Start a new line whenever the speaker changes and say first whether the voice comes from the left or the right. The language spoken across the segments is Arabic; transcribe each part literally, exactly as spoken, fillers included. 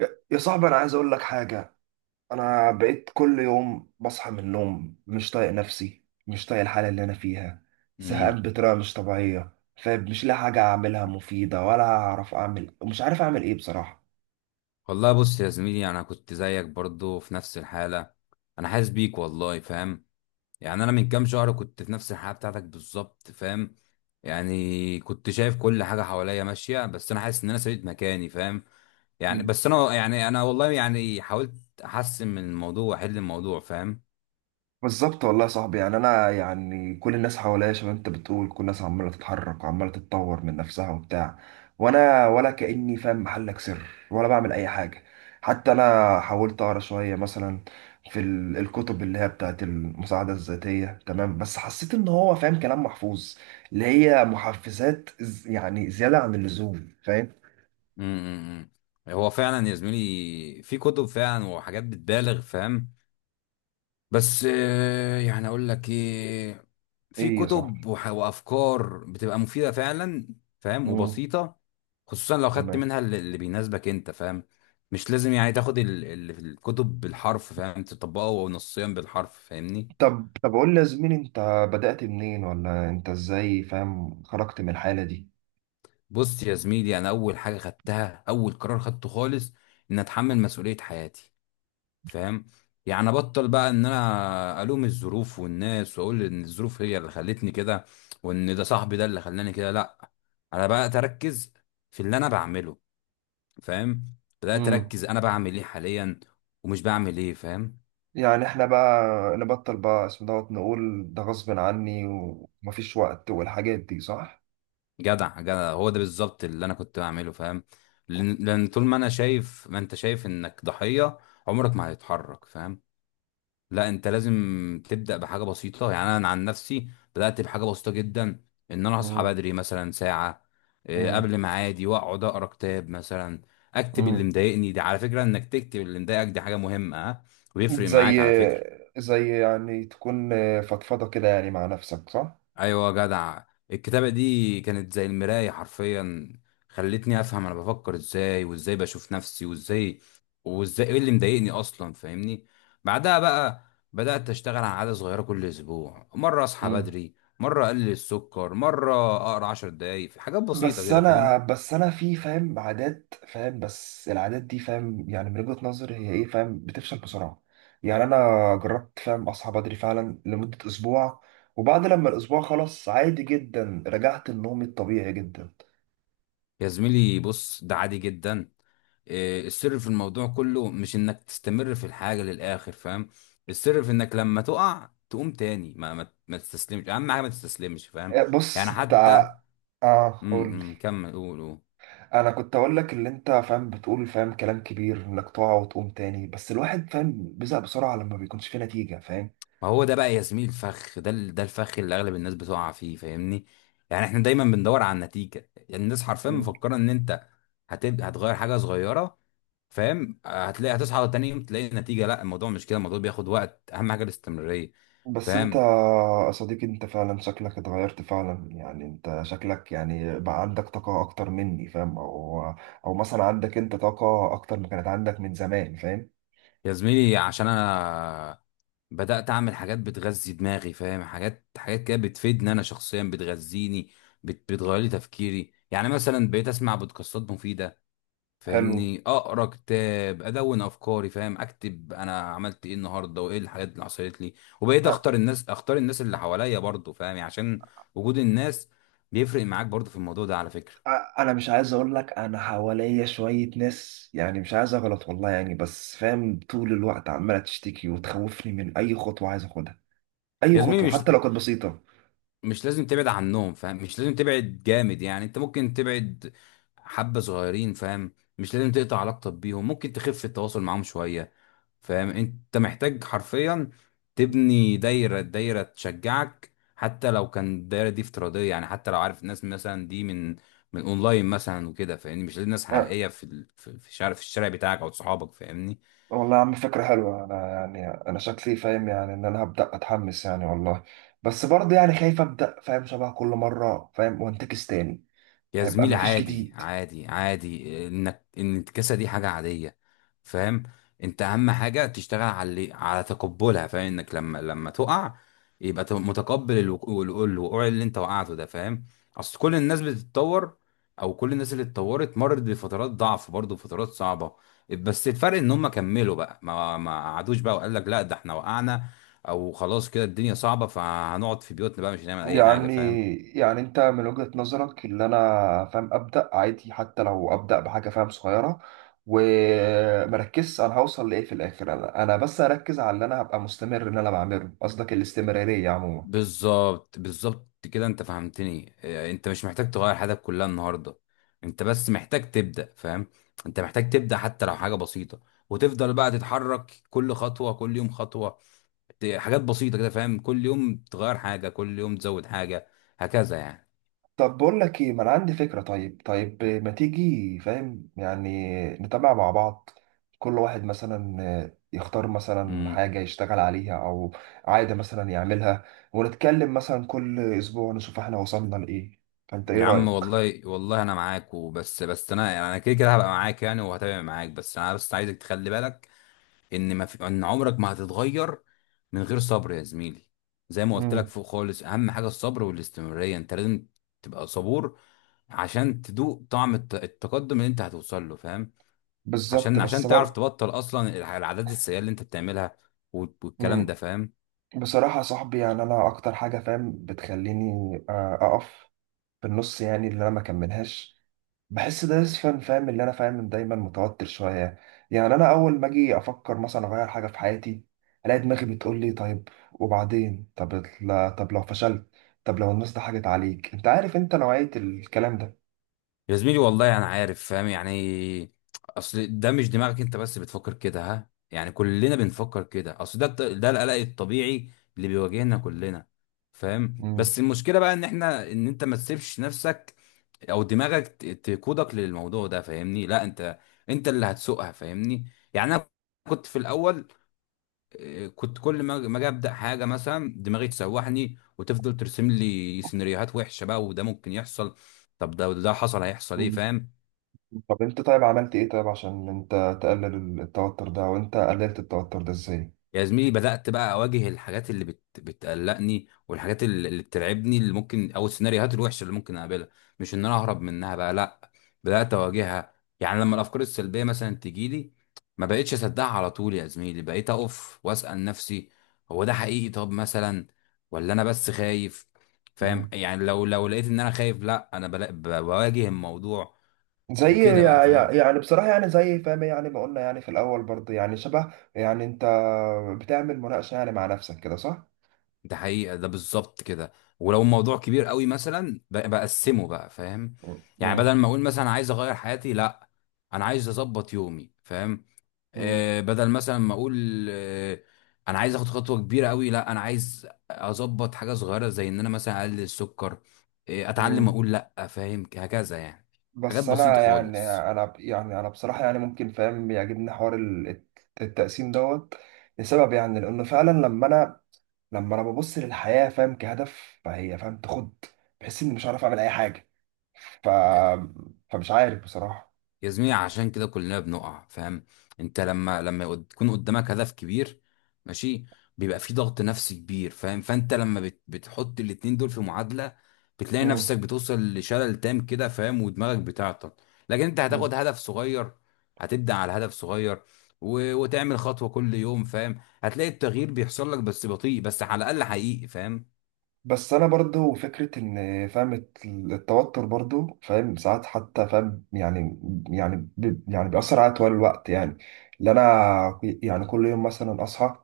right: يا يا صاحبي، انا عايز اقول لك حاجه. انا بقيت كل يوم بصحى من النوم مش طايق نفسي، مش طايق الحاله اللي انا فيها. زهقان
left: امم
right: بطريقه مش طبيعيه. فمش لاقي حاجه اعملها مفيده ولا اعرف اعمل مش عارف اعمل ايه بصراحه.
left: والله بص يا زميلي، يعني انا كنت زيك برضو في نفس الحاله. انا حاسس بيك والله فاهم. يعني انا من كام شهر كنت في نفس الحاله بتاعتك بالظبط فاهم. يعني كنت شايف كل حاجه حواليا ماشيه بس انا حاسس ان انا سبيت مكاني فاهم. يعني بس انا يعني انا والله يعني حاولت احسن من الموضوع واحل الموضوع فاهم.
right: بالظبط والله يا صاحبي، يعني انا يعني كل الناس حواليا شباب، انت بتقول كل الناس عماله تتحرك وعماله تتطور من نفسها وبتاع. وانا ولا كاني فاهم، محلك سر، ولا بعمل اي حاجه. حتى انا حاولت اقرا شويه مثلا في ال- الكتب اللي هي بتاعت المساعده الذاتيه، تمام؟ بس حسيت ان هو فاهم كلام محفوظ، اللي هي محفزات ز- يعني زياده عن اللزوم، فاهم؟
left: امم هو فعلا يا زميلي في كتب فعلا وحاجات بتبالغ فاهم. بس آه، يعني اقول لك ايه، في
right: ايه يا صاحبي.
left: كتب وح- وافكار بتبقى مفيده فعلا فاهم،
right: امم.
left: وبسيطه. خصوصا لو خدت
right: تمام.
left: منها اللي اللي بيناسبك انت فاهم. مش لازم يعني تاخد ال- اللي في الكتب بالحرف، فاهم، تطبقه نصيا بالحرف فاهمني.
right: طب طب قول لي يا زميلي، انت بدأت منين ولا انت ازاي فاهم خرجت من الحالة دي؟
left: بص يا زميلي، انا اول حاجه خدتها اول قرار خدته خالص ان اتحمل مسؤوليه حياتي فاهم. يعني ابطل بقى ان انا الوم الظروف والناس واقول ان الظروف هي اللي خلتني كده، وان ده صاحبي ده اللي خلاني كده. لا، انا بقى اركز في اللي انا بعمله فاهم. بدات
right: امم.
left: اركز انا بعمل ايه حاليا ومش بعمل ايه فاهم.
right: يعني احنا بقى نبطل بقى اسم دوت، نقول ده غصب عني ومفيش وقت والحاجات دي، صح؟
left: جدع جدع، هو ده بالظبط اللي انا كنت بعمله فاهم. لان لأن طول ما انا شايف ما انت شايف انك ضحية عمرك ما هتتحرك فاهم. لا انت لازم تبدا بحاجه بسيطه. يعني انا عن نفسي بدات بحاجه بسيطه جدا، ان انا اصحى
right: امم.
left: بدري مثلا ساعه آه،
right: امم.
left: قبل ميعادي، واقعد اقرا كتاب مثلا. اكتب اللي
right: امم.
left: مضايقني، دي على فكره، انك تكتب اللي مضايقك دي حاجه مهمه ها. ويفرق معاك
right: زي
left: على فكره.
right: زي يعني تكون فضفضة كده يعني مع نفسك، صح؟
left: ايوه يا جدع، الكتابه دي كانت زي المرايه حرفيا. خلتني افهم انا بفكر ازاي، وازاي بشوف نفسي، وازاي وازاي ايه اللي مضايقني اصلا فاهمني. بعدها بقى بدات اشتغل على عاده صغيره كل اسبوع، مره اصحى بدري، مره اقلل السكر، مره اقرا عشر دقايق، في حاجات بسيطه
right: بس
left: كده
right: انا
left: فاهم.
right: بس انا في فاهم عادات فاهم، بس العادات دي فاهم يعني من وجهة نظري هي ايه فاهم، بتفشل بسرعة. يعني انا جربت فاهم اصحى بدري فعلا لمدة اسبوع، وبعد لما الاسبوع خلص عادي جدا رجعت لنومي الطبيعي جدا.
left: يا زميلي بص، ده عادي جدا. إيه، السر في الموضوع كله مش انك تستمر في الحاجة للآخر فاهم. السر في انك لما تقع تقوم تاني، ما ما, ما تستسلمش، اهم حاجة ما تستسلمش فاهم.
right: إيه، بص
left: يعني
right: انت
left: حتى.
right: ع- اه قول لي.
left: امم كمل، قول قول.
right: انا كنت اقول لك اللي انت فاهم بتقول فاهم كلام كبير انك تقع وتقوم تاني، بس الواحد فاهم بيزهق بسرعة لما بيكونش فيه نتيجة، فاهم؟
left: ما هو ده بقى يا زميلي الفخ، ده ال- ده الفخ اللي اغلب الناس بتقع فيه فاهمني. يعني احنا دايما بندور على النتيجة. يعني الناس حرفيا مفكرة ان انت هتبقى هتغير حاجة صغيرة فاهم، هتلاقي هتصحى تاني يوم تلاقي نتيجة. لا الموضوع مش كده، الموضوع بياخد وقت، اهم حاجة الاستمرارية
right: بس انت
left: فاهم.
right: يا صديقي، انت فعلا شكلك اتغيرت فعلا، يعني انت شكلك يعني بقى عندك طاقة اكتر مني فاهم، او او مثلا عندك انت طاقة اكتر ما كانت عندك من زمان، فاهم؟
left: يا زميلي عشان انا بدأت اعمل حاجات بتغذي دماغي فاهم، حاجات حاجات كده بتفيدني انا شخصيا بتغذيني، بت... بتغير لي تفكيري. يعني مثلا بقيت اسمع بودكاستات مفيدة
right: حلو.
left: فاهمني، اقرا كتاب، ادون افكاري فاهم، اكتب انا عملت ايه النهارده وايه الحاجات اللي حصلت لي. وبقيت
right: أ-
left: اختار الناس اختار الناس اللي حواليا برضه فاهم. يعني عشان وجود الناس بيفرق معاك برضه في الموضوع ده على فكرة.
right: أ- انا مش عايز اقول لك، انا حواليا شوية ناس يعني مش عايز اغلط والله يعني، بس فاهم طول الوقت عمالة تشتكي وتخوفني من اي خطوة عايز اخدها، اي
left: يا زميلي
right: خطوة
left: مش
right: حتى لو كانت بسيطة.
left: مش لازم تبعد عنهم فاهم، مش لازم تبعد جامد، يعني انت ممكن تبعد حبة صغيرين فاهم. مش لازم تقطع علاقتك بيهم، ممكن تخف التواصل معاهم شوية فاهم. انت محتاج حرفيا تبني دايرة دايرة تشجعك، حتى لو كان الدايرة دي افتراضية. يعني حتى لو عارف الناس مثلا دي من من اونلاين مثلا وكده فاهمني. مش لازم ناس حقيقية في ال- في في الشارع، في الشارع بتاعك او صحابك فاهمني.
right: والله يا عم فكرة حلوة، أنا يعني أنا شكلي فاهم يعني إن أنا هبدأ أتحمس يعني والله، بس برضه يعني خايف أبدأ فاهم شبه كل مرة فاهم وأنتكس تاني.
left: يا
right: هيبقى
left: زميلي
right: مفيش
left: عادي
right: جديد.
left: عادي عادي، انك، ان الكسة دي حاجة عادية فاهم. انت اهم حاجة تشتغل على اللي- على تقبلها فاهم. انك لما لما تقع يبقى تبقى متقبل الوقوع الوقوع الوقوع اللي انت وقعته ده فاهم. اصل كل الناس بتتطور، او كل الناس اللي اتطورت مرت بفترات ضعف برضه، فترات صعبة. بس الفرق ان هم كملوا بقى ما ما قعدوش بقى وقال لك لا ده احنا وقعنا، او خلاص كده الدنيا صعبة فهنقعد في بيوتنا بقى مش هنعمل اي حاجة
right: يعني
left: فاهم.
right: يعني أنت من وجهة نظرك اللي أنا فاهم أبدأ عادي حتى لو أبدأ بحاجة فاهم صغيرة ومركز، أنا هوصل لإيه في الآخر؟ أنا أنا بس أركز على اللي أنا هبقى مستمر إن أنا بعمله، قصدك الاستمرارية عموما.
left: بالظبط بالظبط كده، انت فهمتني. اه، انت مش محتاج تغير حياتك كلها النهارده، انت بس محتاج تبدأ فاهم. انت محتاج تبدأ حتى لو حاجة بسيطة، وتفضل بقى تتحرك، كل خطوة، كل يوم خطوة. ت- حاجات بسيطة كده فاهم. كل يوم تغير حاجة، كل يوم تزود حاجة، هكذا يعني.
right: طب بقول لك ايه، ما انا عندي فكرة. طيب طيب ما تيجي فاهم يعني نتابع مع بعض، كل واحد مثلا آه، يختار مثلا
left: امم
right: حاجة يشتغل عليها او عادة مثلا يعملها، ونتكلم مثلا كل اسبوع نشوف احنا وصلنا لايه. فانت ايه
left: يا عم
right: رأيك؟
left: والله والله، انا معاك. وبس بس انا يعني انا كده كده هبقى معاك يعني، وهتابع معاك، بس انا بس عايزك تخلي بالك ان ما في ان عمرك ما هتتغير من غير صبر يا زميلي. زي ما قلت لك
right: امم.
left: فوق خالص، اهم حاجه الصبر والاستمراريه. انت لازم تبقى صبور عشان تدوق طعم الت- التقدم اللي انت هتوصل له فاهم.
right: بالظبط
left: عشان
right: بس
left: عشان تعرف
right: بر...
left: تبطل اصلا الع- العادات السيئه اللي انت بتعملها وال- والكلام ده
right: مم.
left: فاهم.
right: بصراحة يا صاحبي، يعني انا اكتر حاجة فاهم بتخليني آه، اقف في النص يعني اللي انا ما كملهاش، بحس ده اسفن فاهم، اللي انا فاهم دايما متوتر شويه. يعني انا اول ما اجي افكر مثلا اغير حاجه في حياتي الاقي دماغي بتقول لي طيب وبعدين؟ طب لا، طب لو فشلت، طب لو الناس ضحكت عليك، انت عارف انت نوعيه الكلام ده.
left: يا زميلي والله انا عارف فاهم يعني. اصل ده مش دماغك انت بس بتفكر كده ها، يعني كلنا بنفكر كده، اصل ده الط- ده القلق الطبيعي اللي بيواجهنا كلنا فاهم.
right: مم.
left: بس المشكله بقى ان احنا ان انت ما تسيبش نفسك او دماغك ت- تقودك للموضوع ده فاهمني. لا انت انت اللي هتسوقها فاهمني. يعني انا كنت في الاول، إيه، كنت كل ما ما اجي ابدا حاجه مثلا دماغي تسوحني وتفضل ترسم لي سيناريوهات وحشه بقى وده ممكن يحصل. طب ده ده حصل هيحصل ايه
right: مم.
left: فاهم.
right: طب انت طيب عملت ايه طيب عشان انت تقلل التوتر ده، وانت قللت التوتر ده ازاي؟
left: يا زميلي بدأت بقى أواجه الحاجات اللي بت... بتقلقني، والحاجات اللي اللي بترعبني اللي ممكن، أو السيناريوهات الوحشة اللي ممكن أقابلها، مش إن أنا أهرب منها بقى لأ. بدأت أواجهها، يعني لما الأفكار السلبية مثلا تجيلي ما بقتش أصدقها على طول يا زميلي. بقيت أقف وأسأل نفسي، هو ده حقيقي طب مثلا، ولا أنا بس خايف فاهم.
right: مم.
left: يعني لو لو لقيت إن أنا خايف لأ، أنا بلا... ب- بواجه الموضوع
right: زي
left: وكده بقى
right: يع- يع-
left: فاهم.
right: يعني بصراحة يعني زي فاهم يعني ما قلنا يعني في الأول برضه يعني شبه يعني أنت بتعمل مناقشة يعني مع نفسك كده، صح؟
left: ده حقيقة ده بالظبط كده. ولو الموضوع كبير قوي مثلا ب- بقسمه بقى فاهم. يعني
right: مم.
left: بدل ما اقول مثلا عايز اغير حياتي، لا انا عايز اظبط يومي فاهم.
right: مم.
left: آه بدل مثلا ما اقول، آه انا عايز اخد خطوة كبيرة قوي، لا انا عايز اظبط حاجة صغيرة، زي ان انا مثلا اقلل السكر، آه اتعلم
right: مم.
left: اقول لا فاهم، هكذا يعني. حاجات
right: بس انا
left: بسيطة
right: يعني
left: خالص.
right: انا ب- يعني انا بصراحه يعني ممكن فاهم بيعجبني حوار ال- الت- التقسيم دوت، لسبب يعني لانه فعلا لما انا لما انا ببص للحياه فاهم كهدف فهي فاهم تاخد، بحس اني مش عارف اعمل اي حاجه. ف فمش عارف بصراحه.
left: يا زميلي عشان كده كلنا بنقع فاهم. انت لما لما يقد- يكون قدامك هدف كبير، ماشي، بيبقى في ضغط نفسي كبير فاهم. فانت لما بت بتحط الاتنين دول في معادلة بتلاقي
right: مم.
left: نفسك بتوصل لشلل تام كده فاهم، ودماغك بتعطل. لكن انت
right: مم.
left: هتاخد هدف صغير، هتبدأ على هدف صغير و... وتعمل خطوة كل يوم فاهم، هتلاقي التغيير بيحصل لك بس بطيء، بس على الأقل حقيقي فاهم.
right: بس انا برضو فكره ان فاهم الت- التوتر برضو فاهم ساعات حتى فاهم، يعني يعني بي- يعني بيأثر عليا طوال الوقت يعني، اللي انا يعني كل يوم مثلا اصحى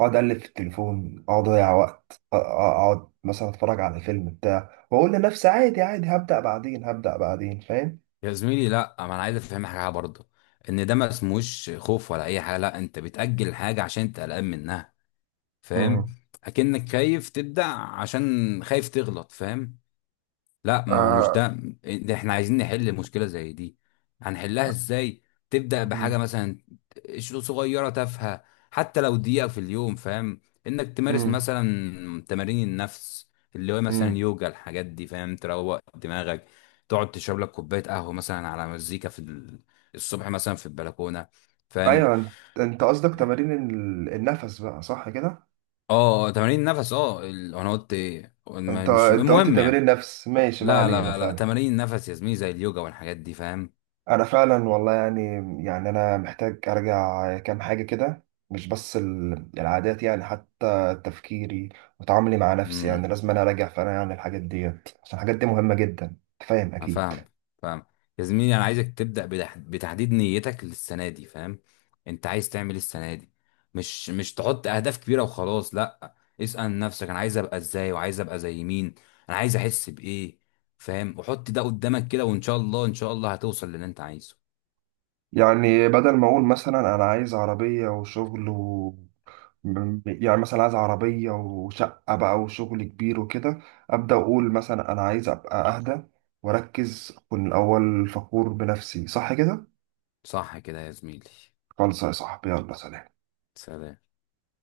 right: اقعد اقلب في التليفون، اقعد اضيع وقت، أ- أ- اقعد مثلا اتفرج على فيلم بتاع واقول لنفسي عادي عادي هبدأ بعدين هبدأ بعدين، فاهم؟
left: يا زميلي لا، ما انا عايز افهم حاجه برضه ان ده ما اسموش خوف ولا اي حاجه. لا، انت بتاجل حاجه عشان انت قلقان منها فاهم.
right: امم.
left: اكنك خايف تبدع عشان خايف تغلط فاهم. لا ما هو مش
right: آه.
left: ده. ده احنا عايزين نحل مشكلة زي دي، هنحلها ازاي؟ تبدأ بحاجة
right: مم.
left: مثلا شو- صغيرة تافهة، حتى لو دقيقة في اليوم فاهم، انك تمارس
right: مم.
left: مثلا تمارين النفس اللي هو مثلا
right: مم.
left: يوجا، الحاجات دي فاهم تروق دماغك، تقعد تشرب لك كوباية قهوة مثلا على مزيكا في ال- الصبح مثلا في البلكونة فاهم.
right: ايوه انت، أنت قصدك تمارين ال- النفس بقى، صح كده؟
left: اه تمارين النفس، اه ال- انا قلت ايه، ما-
right: انت
left: مش
right: انت قلت
left: المهم
right: تمارين
left: يعني.
right: النفس، ماشي، ما
left: لا
right: علينا
left: لا لا
right: فعلا.
left: تمارين النفس يا زميلي زي اليوجا والحاجات دي فاهم.
right: انا فعلا والله يعني، يعني انا محتاج ارجع كام حاجه كده، مش بس ال- العادات يعني حتى تفكيري وتعاملي مع نفسي،
left: إمم.
right: يعني لازم انا اراجع فعلا يعني الحاجات ديت، عشان الحاجات دي مهمه جدا أنت فاهم
left: انا
right: اكيد.
left: فاهم، فاهم. يا زميلي انا عايزك تبدا بتح- بتحديد نيتك للسنه دي فاهم. انت عايز تعمل إيه السنه دي؟ مش مش تحط اهداف كبيره وخلاص لا. اسال نفسك انا عايز ابقى ازاي، وعايز ابقى زي مين، انا عايز احس بايه فاهم، وحط ده قدامك كده، وان شاء الله ان شاء الله هتوصل للي انت عايزه.
right: يعني بدل ما اقول مثلا انا عايز عربيه وشغل و... م- يعني مثلا عايز عربيه وشقه بقى وشغل كبير وكده، ابدا اقول مثلا انا عايز ابقى اهدى واركز، اكون الاول فخور بنفسي، صح كده؟
left: صح كده يا زميلي،
right: خلص يا صاحبي، يلا سلام.
left: سلام.